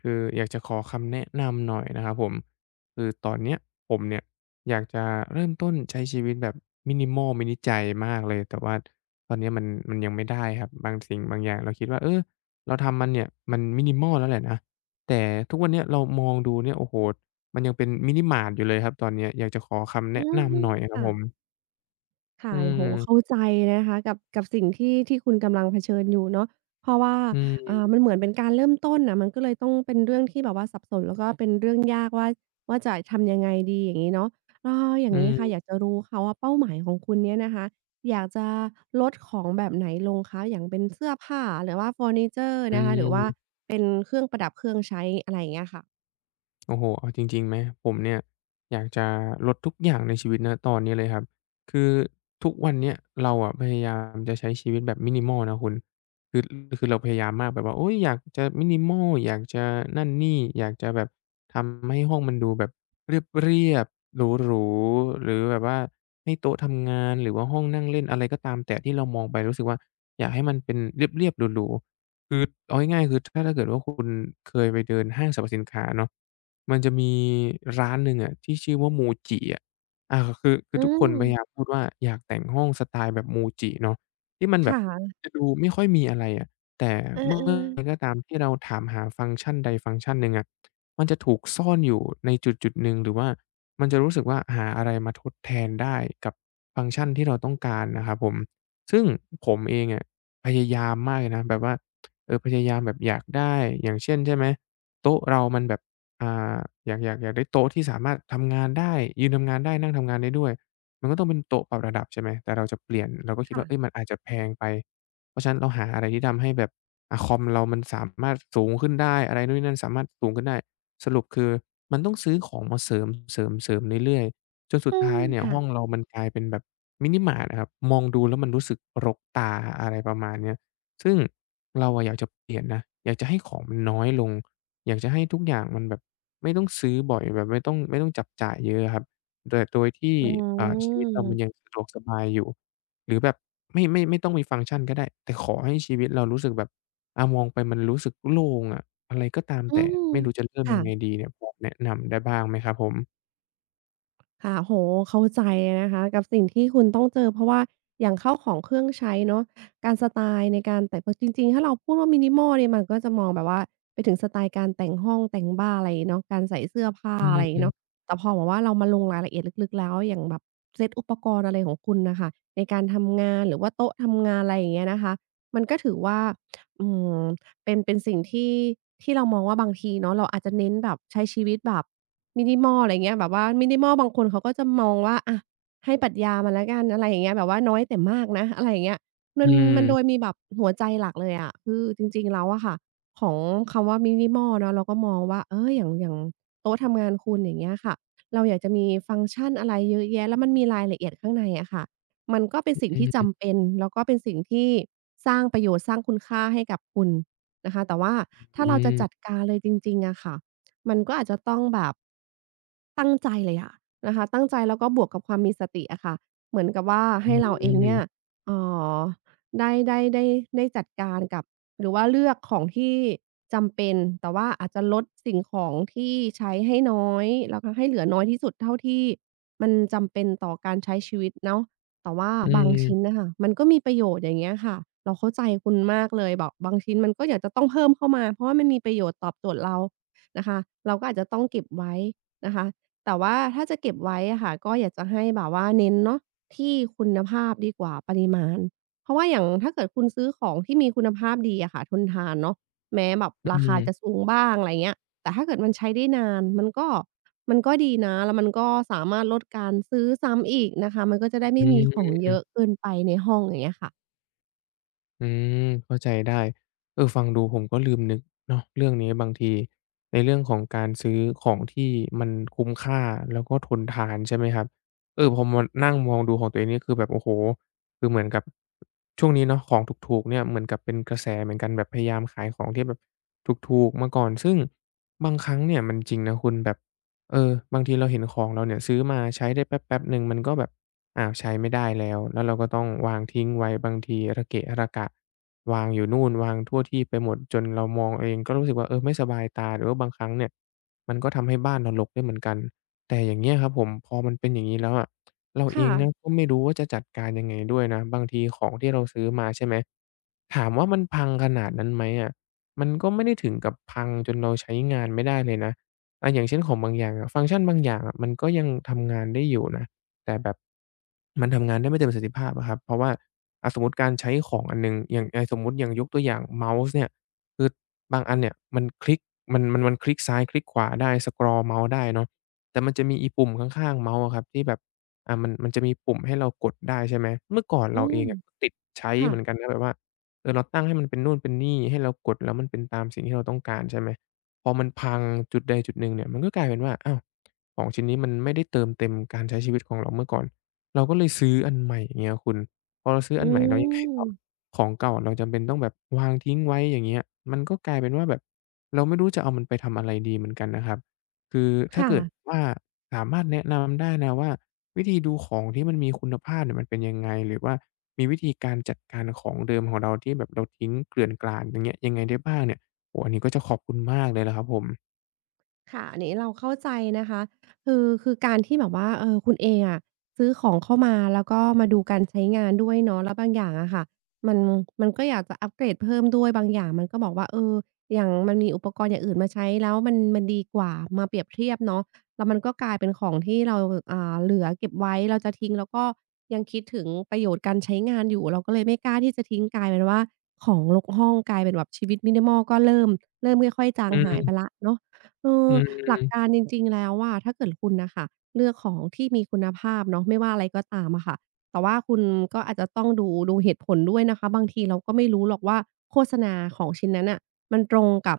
คืออยากจะขอคำแนะนำหน่อยนะครับผมคือตอนเนี้ยผมเนี่ยอยากจะเริ่มต้นใช้ชีวิตแบบม i นิม a ลมินิจัยมากเลยแต่ว่าตอนเนี้ยมันยังไม่ได้ครับบางสิ่งบางอย่างเราคิดว่าเออเราทำมันเนี่ยมันม i นิ m อลแล้วแหละนะแต่ทุกวันเนี้ยเรามองดูเนี่ยโอ้โฮมันยังเป็น m i ิมาร์ t อยู่เลยครับตอนเนี้ยอยากจะขอคำอืแนะนำหมน่อยครับผมค่ะอืค่ะโอ้โฮเข้ามใจนะคะกับสิ่งที่คุณกำลังเผชิญอยู่เนาะเพราะว่าอืมมันเหมือนเป็นการเริ่มต้นน่ะมันก็เลยต้องเป็นเรื่องที่แบบว่าสับสนแล้วก็เป็นเรื่องยากว่าจะทำยังไงดีอย่างงี้เนาะเอาอย่าองงี้ค่ะอยากๆจะรู้ค่ะว่าเป้าหมายของคุณเนี่ยนะคะอยากจะลดของแบบไหนลงคะอย่างเป็นเสื้อผ้าหรือว่าเฟอร์นิเจอร์ออืนะคะหรือว่าม เป็นเครื่องประดับเครื่องใช้อะไรอย่างเงี้ยค่ะโอ้โฮเอาจริงๆไหมผมเนี่ยอยากจะลดทุกอย่างในชีวิตณตอนนี้เลยครับคือทุกวันเนี้ยเราอะพยายามจะใช้ชีวิตแบบ minimal นะคุณคือคือเราพยายามมากแบบว่าโอ๊ยอยากจะ minimal อยากจะนั่นนี่อยากจะแบบทำให้ห้องมันดูแบบเรียบๆหรูๆหรือแบบว่าให้โต๊ะทำงานหรือว่าห้องนั่งเล่นอะไรก็ตามแต่ที่เรามองไปรู้สึกว่าอยากให้มันเป็นเรียบๆหรูๆ คือเอาง่ายๆคือถ้าเกิดว่าคุณเคยไปเดินห้างสรรพสินค้าเนาะมันจะมีร้านหนึ่งอะที่ชื่อว่า MUJI อะอาคืออืทุกคนมพยายามพูดว่าอยากแต่งห้องสไตล์แบบ MUJI เนาะที่มันแบบค่ะจะดูไม่ค่อยมีอะไรอะแต่เอเมื่ออไหรๆก็ตามที่เราถามหาฟังก์ชันใดฟังก์ชันหนึ่งอะมันจะถูกซ่อนอยู่ในจุดๆหนึ่งหรือว่ามันจะรู้สึกว่าหาอะไรมาทดแทนได้กับฟังก์ชันที่เราต้องการนะครับผมซึ่งผมเองอะพยายามมากเลยนะแบบว่า เออพยายามแบบอยากได้ อย่างเช่นใช่ไหมโต๊ะเรามันแบบอ่าอยากได้โต๊ะที่สามารถทำงานได้ยืนทำงานได้นั่งทำงานได้ด้วยมันก็ต้องเป็นโต๊ะปรับระดับใช่ไหมแต่เราจะเปลี่ยนเราก็คิดค่ะว่าเฮ้ยมันอาจจะแพงไปเพราะฉะนั้นเราหาอะไรที่ทำให้แบบอะคอมเรามันสามารถสูงขึ้นได้อะไรนู่นนี่นั่นสามารถสูงขึ้นได้สรุปคือมันต้องซื้อของมาเสริมเสริมเรื่อยๆจนสุอืดมท้ายเนี่ยห้องค่ะ เรามันกลายเป็นแบบมินิมาร์ตอะครับมองดูแล้วมันรู้สึกรกตาอะไรประมาณเนี้ย ซึ่งเราอะอยากจะเปลี่ยนนะอยากจะให้ของมันน้อยลงอยากจะให้ทุกอย่างมันแบบไม่ต้องซื้อบ่อยแบบไม่ต้องจับจ่ายเยอะอะครับโดยที่อือ่าชีวิตเรามันยังมสะดวกสบายอยู่หรือแบบไม่ต้องมีฟังก์ชันก็ได้แต่ขอให้ชีวิตเรารู้สึกแบบอามองไปมันรู้สึกโล่งอะอะไรก็ตามอืแต่มไม่รู้จะเริ่มยังไงค่ะ ดีเนี่ยพอแนะนำได้บ้างไหมครับผมค่ะโอ้โฮเข้าใจนะคะกับสิ่งที่คุณต้องเจอเพราะว่าอย่างข้าวของเครื่องใช้เนาะการสไตล์ในการแต่งจริงๆถ้าเราพูดว่า minimal เนี่ยมันก็จะมองแบบว่าไปถึงสไตล์การแต่งห้องแต่งบ้านอะไรอย่างงี้เนาะการใส่เสื้อผ้าอือะไรอย่างงี้มเนาะแต่พอแบบว่าเรามาลงรายละเอียดลึกๆแล้วอย่างแบบเซตอุปกรณ์อะไรของคุณน่ะค่ะในการทำงานหรือว่าโต๊ะทำงานอะไรอย่างเงี้ยนะคะมันก็ถือว่าอืมเป็นสิ่งที่เรามองว่าบางทีเนาะเราอาจจะเน้นแบบใช้ชีวิตแบบ minimal อะไรเงี้ยแบบว่า minimal บางคนเขาก็จะมองว่าอะให้ปรัชญามาแล้วกันอะไรอย่างเงี้ยแบบว่าน้อยแต่มากนะอะไรอย่างเงี้ยมัอืนมัมนโดยมีแบบหัวใจหลักเลยอะคือจริงๆแล้วอะค่ะของคำว่า minimal เนาะเราก็มองว่าเอออย่างโต๊ะทำงานคุณอย่างเงี้ยค่ะเราอยากจะมีฟังก์ชันอะไรเยอะแยะแล้วมันมีรายละเอียดข้างในอะค่ะมันก็เป็นสิ่งที่อืจำอเป็นแล้วก็เป็นสิ่งที่สร้างประโยชน์สร้างคุณค่าให้กับคุณนะคะแต่ว่าอืถ้าอเราจะจัดการเลยจริงๆอะค่ะ มันก็อาจจะต้องแบบตั้งใจเลยอะนะคะตั้งใจแล้วก็บวกกับความมีสติอะค่ะเหมือนกับว่าอืให้เราเองเนี่ยมเอ่อได้ได้จัดการกับหรือว่าเลือกของที่จำเป็นแต่ว่าอาจจะลดสิ่งของที่ใช้ให้น้อยแล้วก็ให้เหลือน้อยที่สุดเท่าที่มันจำเป็นต่อการใช้ชีวิตเนาะแต่ว่าอืบางชิ้นมน่ะค่ะมันก็มีประโยชน์อย่างเงี้ยค่ะเราเข้าใจคุณมากเลยแบบบางชิ้นมันก็อยากจะต้องเพิ่มเข้ามาเพราะว่ามันมีประโยชน์ตอบโจทย์เรา นะคะเราก็อาจจะต้องเก็บไว้นะคะแต่ว่าถ้าจะเก็บไว้อะค่ะก็อยากจะให้แบบว่าเน้นเนาะที่คุณภาพดีกว่าปริมาณเพราะว่าอย่างถ้าเกิดคุณซื้อของที่มีคุณภาพดีอะค่ะทนทานเนาะแม้แบบอืราคามจะสูงบ้างอะไรเงี้ยแต่ถ้าเกิดมันใช้ได้นานมันก็มันก็ดีนะแล้วมันก็สามารถลดการซื้อซ้ำอีกนะคะมันก็จะได้อืไม่มีของเยอะม เกินไปในห้องอย่างเงี้ยค่ะอืมเข้าใจได้เออฟังดูผมก็ลืมนึกเนาะเรื่องนี้บางทีในเรื่องของการซื้อของที่มันคุ้มค่าแล้วก็ทนทานใช่ไหมครับเออพอมานั่งมองดูของตัวเองนี่คือแบบโอ้โฮคือเหมือนกับช่วงนี้เนาะของถูกๆเนี่ยเหมือนกับเป็นกระแสเหมือนกันแบบพยายามขายของที่แบบถูกๆมาก่อนซึ่งบางครั้งเนี่ยมันจริงนะคุณแบบ เออบางทีเราเห็นของเราเนี่ยซื้อมาใช้ได้แป๊บๆหนึ่งมันก็แบบอ้าวใช้ไม่ได้แล้วแล้วเราก็ต้องวางทิ้งไว้บางทีระเกะระกะวางอยู่นู่นวางทั่วที่ไปหมดจนเรามองเองก็รู้สึกว่าเออไม่สบายตาหรือว่าบางครั้งเนี่ยมันก็ทำให้บ้านเรารกได้เหมือนกันแต่อย่างเงี้ยครับผมพอมันเป็นอย่างงี้แล้วอะเราเองนะค่ะก็ไม่รู้ว่าจะจัดการยังไงด้วยนะบางทีของที่เราซื้อมาใช่ไหมถามว่ามันพังขนาดนั้นไหมอะมันก็ไม่ได้ถึงกับพังจนเราใช้งานไม่ได้เลยนะ อย่างเช่นของบางอย่างอะฟังก์ชันบางอย่างอะมันก็ยังทำงานได้อยู่นะแต่แบบมันทำงานได้ไม่เต็มประสิทธิภาพอะครับเพราะว่าสมมุติการใช้ของอันหนึ่งอย่างสมมุติอย่างยกตัวอย่างเมาส์เนี่ยคือบางอันเนี่ยมันคลิกมันคลิกซ้ายคลิกขวาได้สครอลเมาส์ได้เนาะแต่มันจะมีอีปุ่มข้างๆเมาส์อะครับที่แบบมันจะมีปุ่มให้เรากดได้ใช่ไหมเมื่อก่อนอืเราเองมอะก็ติดใช้ค่ะเหมือนกันนะแบบว่าเออเราตั้งให้มันเป็นนู่นเป็นนี่ให้เรากดแล้วมันเป็นตามสิ่งที่เราต้องการใช่ไหม พอมันพังจุดใดจุดหนึ่งเนี่ยมันก็กลายเป็นว่าอ้าวของชิ้นนี้มันไม่ได้เติมเต็มการใช้ชีวิตของเราเมื่อก่อนเราก็เลยซื้ออันใหม่อย่างเงี้ยคุณพอเราซื้ออือันใหม่แล้วยังไงมต่อของเก่าเราจำเป็นต้องแบบวางทิ้งไว้อย่างเงี้ยมันก็กลายเป็นว่าแบบเราไม่รู้จะเอามันไปทำอะไรดีเหมือนกันนะครับคือถ้าค่ะ เกิดว่าสามารถแนะนำได้นะว่าวิธีดูของที่มันมีคุณภาพเนี่ยมันเป็นยังไงหรือว่ามีวิธีการจัดการของเดิมของเราที่แบบเราทิ้งเกลื่อนกลาดอย่างเงี้ยยังไงได้บ้างเนี่ย โอ้โฮอันนี้ก็จะขอบคุณมากเลยนะครับผมค่ะอันนี้เราเข้าใจนะคะคือการที่แบบว่าเออคุณเองอะซื้อของเข้ามาแล้วก็มาดูการใช้งานด้วยเนาะแล้วบางอย่างอะค่ะมันมันก็อยากจะอัปเกรดเพิ่มด้วยบางอย่างมันก็บอกว่าเอออย่างมันมีอุปกรณ์อย่างอื่นมาใช้แล้วมันดีกว่ามาเปรียบเทียบเนาะแล้วมันก็กลายเป็นของที่เราเหลือเก็บไว้เราจะทิ้งแล้วก็ยังคิดถึงประโยชน์การใช้งานอยู่เราก็เลยไม่กล้าที่จะทิ้งกลายเป็นว่าของรกห้องกลายเป็นแบบชีวิต minimal ก็เริ่มค่อยๆจางอืหายไปแล้วมเนาะ เอออืหลักการมจริงๆ แล้วอะถ้าเกิดคุณน่ะค่ะเลือกของที่มีคุณภาพเนาะไม่ว่าอะไรก็ตามอะค่ะแต่ว่าคุณก็อาจจะต้องดูเหตุผลด้วยนะคะบางทีเราก็ไม่รู้หรอกว่าโฆษณาของชิ้นนั้นน่ะมันตรงกับ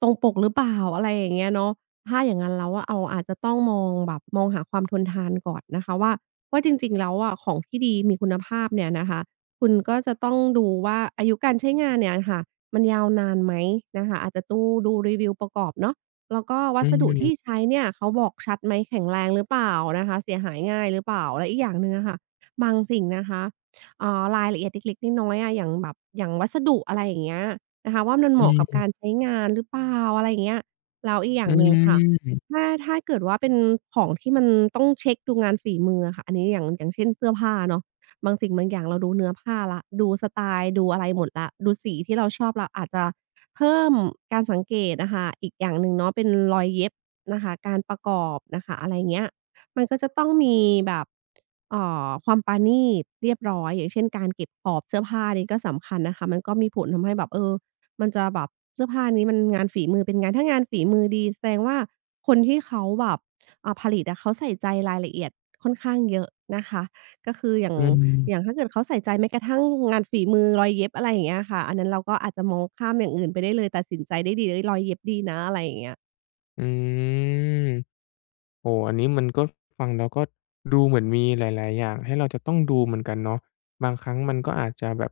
ตรงปกหรือเปล่าอะไรอย่างเงี้ยเนาะถ้าอย่างงั้นแล้วอะเราอาจจะต้องมองแบบมองหาความทนทานก่อนนะคะว่าจริงๆ แล้วอะของที่ดีมีคุณภาพเนี่ยนะคะคุณก็จะต้องดูว่าอายุการใช้งานเนี่ยค่ะมันยาวนานไหมนะคะอาจจะตู้ดูรีวิวประกอบเนาะ แล้วก็วัอืสดุมที่ใช้เนี่ยเขาบอกชัดไหมแข็งแรงหรือเปล่านะคะเสียหายง่ายหรือเปล่าและอีกอย่างหนึ่งอะค่ะบางสิ่งนะคะเอ่ารายละเอียดเล็กๆน้อยๆอะอย่างแบบอย่างวัสดุอะไรอย่างเงี้ยนะคะว่ามันเหมาะกับอืมการใช้งานหรือเปล่าอะไรอย่างเงี้ยแล้วอีกออืย่างหนึ่งค่ะมถ้าเกิดว่าเป็นของที่มันต้องเช็กดูงานฝีมืออะค่ะอันนี้อย่างเช่นเสื้อผ้าเนาะ บางสิ่งบางอย่างเราดูเนื้อผ้าละดูสไตล์ดูอะไรหมดละดูสีที่เราชอบเลาอาจจะเพิ่มการสังเกตอะค่ะอีกอย่างหนึ่งเนาะเป็นรอยเย็บนะคะการประกอบนะคะอะไรเงี้ยมันก็จะต้องมีแบบความประณีตเรียบร้อยอย่างเช่นการเก็บขอบเสื้อผ้านี่ก็สำคัญนะคะมันก็มีผลทำให้แบบเออมันจะแบบเสื้อผ้านี้มันงานฝีมือเป็นไงถ้างานฝีมือดีแสดงว่าคนที่เขาแบบผลิตอะเขาใส่ใจรายละเอียดค่อนข้างเยอะนะคะก็คืออย่าง อือย่างมถ้าเกิดเขาใส่ใจแม้กระทั่งงานฝีมือรอยเย็บอะไรอย่างเงี้ยค่ะอันนั้นเราก็อาจจะมองข้ามอย่างอื่นไปได้เลยตัดสินใจได้ดีเฮ้ยรอยเย็บดีนะอะไรอย่างเงี้ยอืมโอ้โฮอันนี้มันก็ฟังแล้วก็ดูเหมือนมีหลายๆอย่างให้เราจะต้องดูเหมือนกันเนาะ บางครั้งมันก็อาจจะแบบ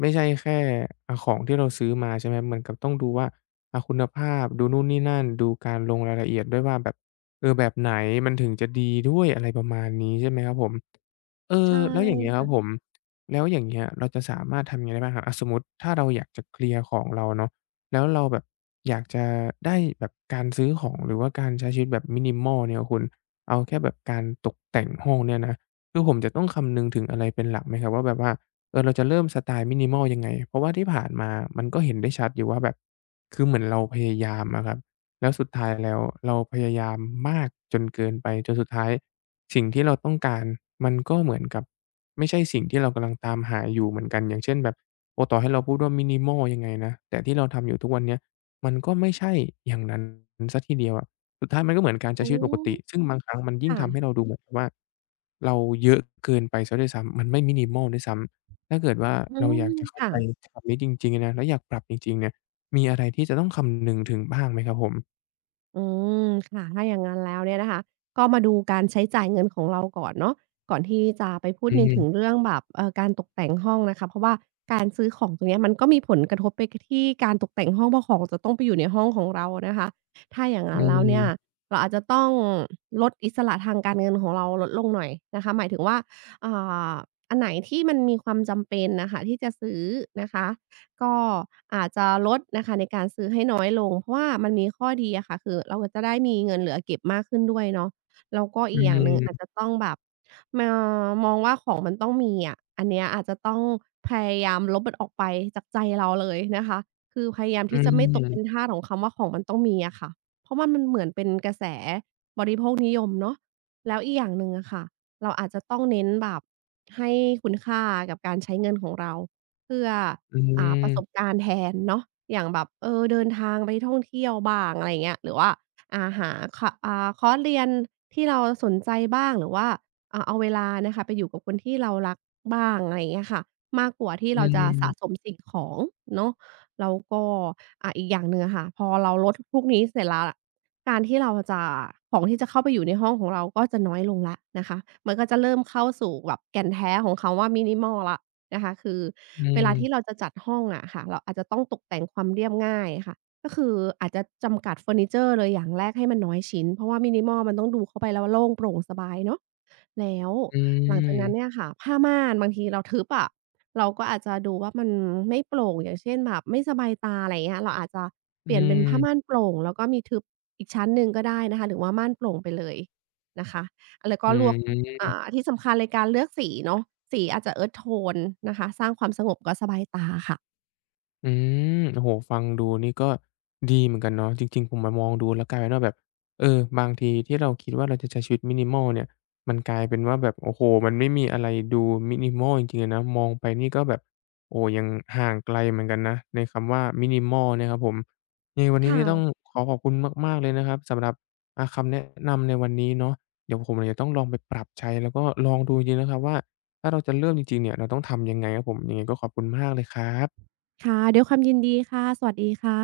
ไม่ใช่แค่ของที่เราซื้อมาใช่ไหมเหมือนกับต้องดูว่าคุณภาพดูนู่นนี่นั่นดูการลงรายละเอียดด้วยว่าแบบเออแบบไหนมันถึงจะดีด้วยอะไรประมาณนี้ใช่ไหมครับผม เออใช่แล้วอย่างเงี้ยครับผค่ะมแล้วอย่างเงี้ยเราจะสามารถทำยังไงได้บ้างครับอะสมมุติถ้าเราอยากจะเคลียร์ของเราเนาะแล้วเราแบบอยากจะได้แบบการซื้อของหรือว่าการใช้ชีวิตแบบ minimal เนี่ยคุณเอาแค่แบบการตกแต่งห้องเนี่ยนะคือผมจะต้องคำนึงถึงอะไรเป็นหลักไหมครับว่าแบบว่าเออเราจะเริ่มสไตล์ minimal ยังไงเพราะว่าที่ผ่านมามันก็เห็นได้ชัดอยู่ว่าแบบคือเหมือนเราพยายามอะครับ แล้วสุดท้ายแล้วเราพยายามมากจนเกินไปจนสุดท้ายสิ่งที่เราต้องการมันก็เหมือนกับไม่ใช่สิ่งที่เรากำลังตามหาอยู่เหมือนกันอย่างเช่นแบบโอ้ต่อให้เราพูดว่า minimal ยังไงนะแต่ที่เราทำอยู่ทุกวันเนี้ยมันก็ไม่ใช่อย่างนั้นเสียทีเดียวอะสุดท้ายมันก็เหมือนการอืใช้ชีวิตปกมติซึ่งบางครั้งมันยิ่งทำให้ค่ะเราดูเหมือนกับว่าเราเยอะเกินไปเสียด้วยซ้ำมันไม่ minimal ด้วยซ้ำถ้าเกิดว่าอืเรามอยากจะเข้าค่ะ ใจคำนี้จริงๆอะนะแล้วอยากปรับจริงๆเนี่ยมีอะไรที่จะต้องคำนึงถึงบ้างไหมครับผม อืมค่ะถ้าอย่างงั้นแล้วเนี่ยนะคะก็มาดูการใช้จ่ายเงินของเราก่อนเนาะก่อนที่จะไปพูดอืในมถึงเรื่องแบบการตกแต่งห้องนะคะเพราะว่าการซื้อของตรงเนี้ยมันก็มีผลกระทบไปที่การตกแต่งห้องเพราะของจะต้องไปอยู่ในห้องของเรานะคะถ้าอย่างอืงั้นแล้วเนี่ยมเราอาจจะต้องลดอิสระทางการเงินของเราลดลงหน่อยนะคะหมายถึงว่าอ่าอันไหนที่มันมีความจำเป็นน่ะค่ะที่จะซื้อนะคะ ก็อาจจะลดนะคะในการซื้อให้น้อยลงเพราะว่ามันมีข้อดีอะค่ะคือเราจะได้มีเงินเหลือเก็บมากขึ้นด้วยเนาะแล้วก็อือีกอย่างหนึ่งอาจมจะต้องแบบมมองว่าของมันต้องมีอะอันเนี้ยอาจจะต้องพยายามลบมันออกไปจากใจเราเลยนะคะคือพยายามอืที่จะไม่ตกเป็นมทาสของคำว่าของมันต้องมีอะค่ะเพราะว่ามันเหมือนเป็นกระแส ภคนิยมเนาะแล้วอีกอย่างหนึ่งอะค่ะเราอาจจะต้องเน้นแบบให้คุณค่ากับการใช้เงินของเราเพื่ออืประสบมการณ์แทนเนาะอย่างแบบเออเดินทางไปท่องเที่ยวบ้างอะไรอย่างเงี้ยหรือว่าอ่าหาคอ่าคอร์สเรียนที่เราสนใจบ้างหรือว่าเอาเวลานะคะไปอยู่กับคนที่เรารักบ้างอะไรอย่างเงี้ยค่ะมากกว่าที่อืเราจะสะสมมสิ่งของเนาะแล้วก็อีกอย่างหนึ่งอะค่ะพอเราลดพวกนี้เสร็จแล้ว การที่เราจะของที่จะเข้าไปอยู่ในห้องของเราก็จะน้อยลงแล้วนะคะมันก็จะเริ่มเข้าสู่แบบแก่นแท้ของคำว่า minimal แล้วนะคะคืออืเวมลาที่เราจะจัดห้องอะค่ะเราอาจจะต้องตกแต่งความเรียบง่ายค่ะก็คืออาจจะจำกัดเฟอร์นิเจอร์เลยอย่างแรกให้มันน้อยชิ้นเพราะว่า minimal มันต้องดูเข้าไปแล้วาโล่งโปร่งสบายเนาะแล้วอหลังจากนั้นืเนี่มยค่ะผ้าม่านบางทีเราทึบอะ เราก็อาจจะดูว่ามันไม่โปร่งอย่างเช่นแบบไม่สบายตาอะไรอย่างเงี้ยเราอาจจะเปอืลี่ยนเป็นผ้าม่านมโปร่งแล้วก็มีทึบอีกชั้นหนึ่งก็ได้นะคะหรือว่าม่านโปร่งไปเลยนะคะแล้วก็อืลวกม ที่สำคัญเลยการเลือกสีเนาะสีอาจจะ earth tone นะคะสร้างความสงบก็สบายตาค่ะอืมโอ้โฮฟังดูนี่ก็ดีเหมือนกันเนาะจริงๆผมมามองดูแล้วกลายเป็นว่าแบบเออบางทีที่เราคิดว่าเราจะใช้ชีวิต minimal เนี่ยมันกลายเป็นว่าแบบโอ้โฮมันไม่มีอะไรดู minimal จริงๆเลยนะ มองไปนี่ก็แบบโอ้โฮยังห่างไกลเหมือนกันนะในคำว่า minimal เนี่ยครับผมยังไงวันคนี้นี่ต้อง่ะขอขอบคุณมากๆเลยนะครับสำหรับคำแนะนำในวันนี้เนาะเดี๋ยวผมอาจจะต้องลองไปปรับใช้แล้วก็ลองดูจริงๆนะครับว่าถ้าเราจะเริ่มจริงๆเนี่ยเราต้องทำยังไงครับผมยังไงก็ขอบคุณมากเลยครับค่ะด้วยความยินดีค่ะสวัสดีค่ะ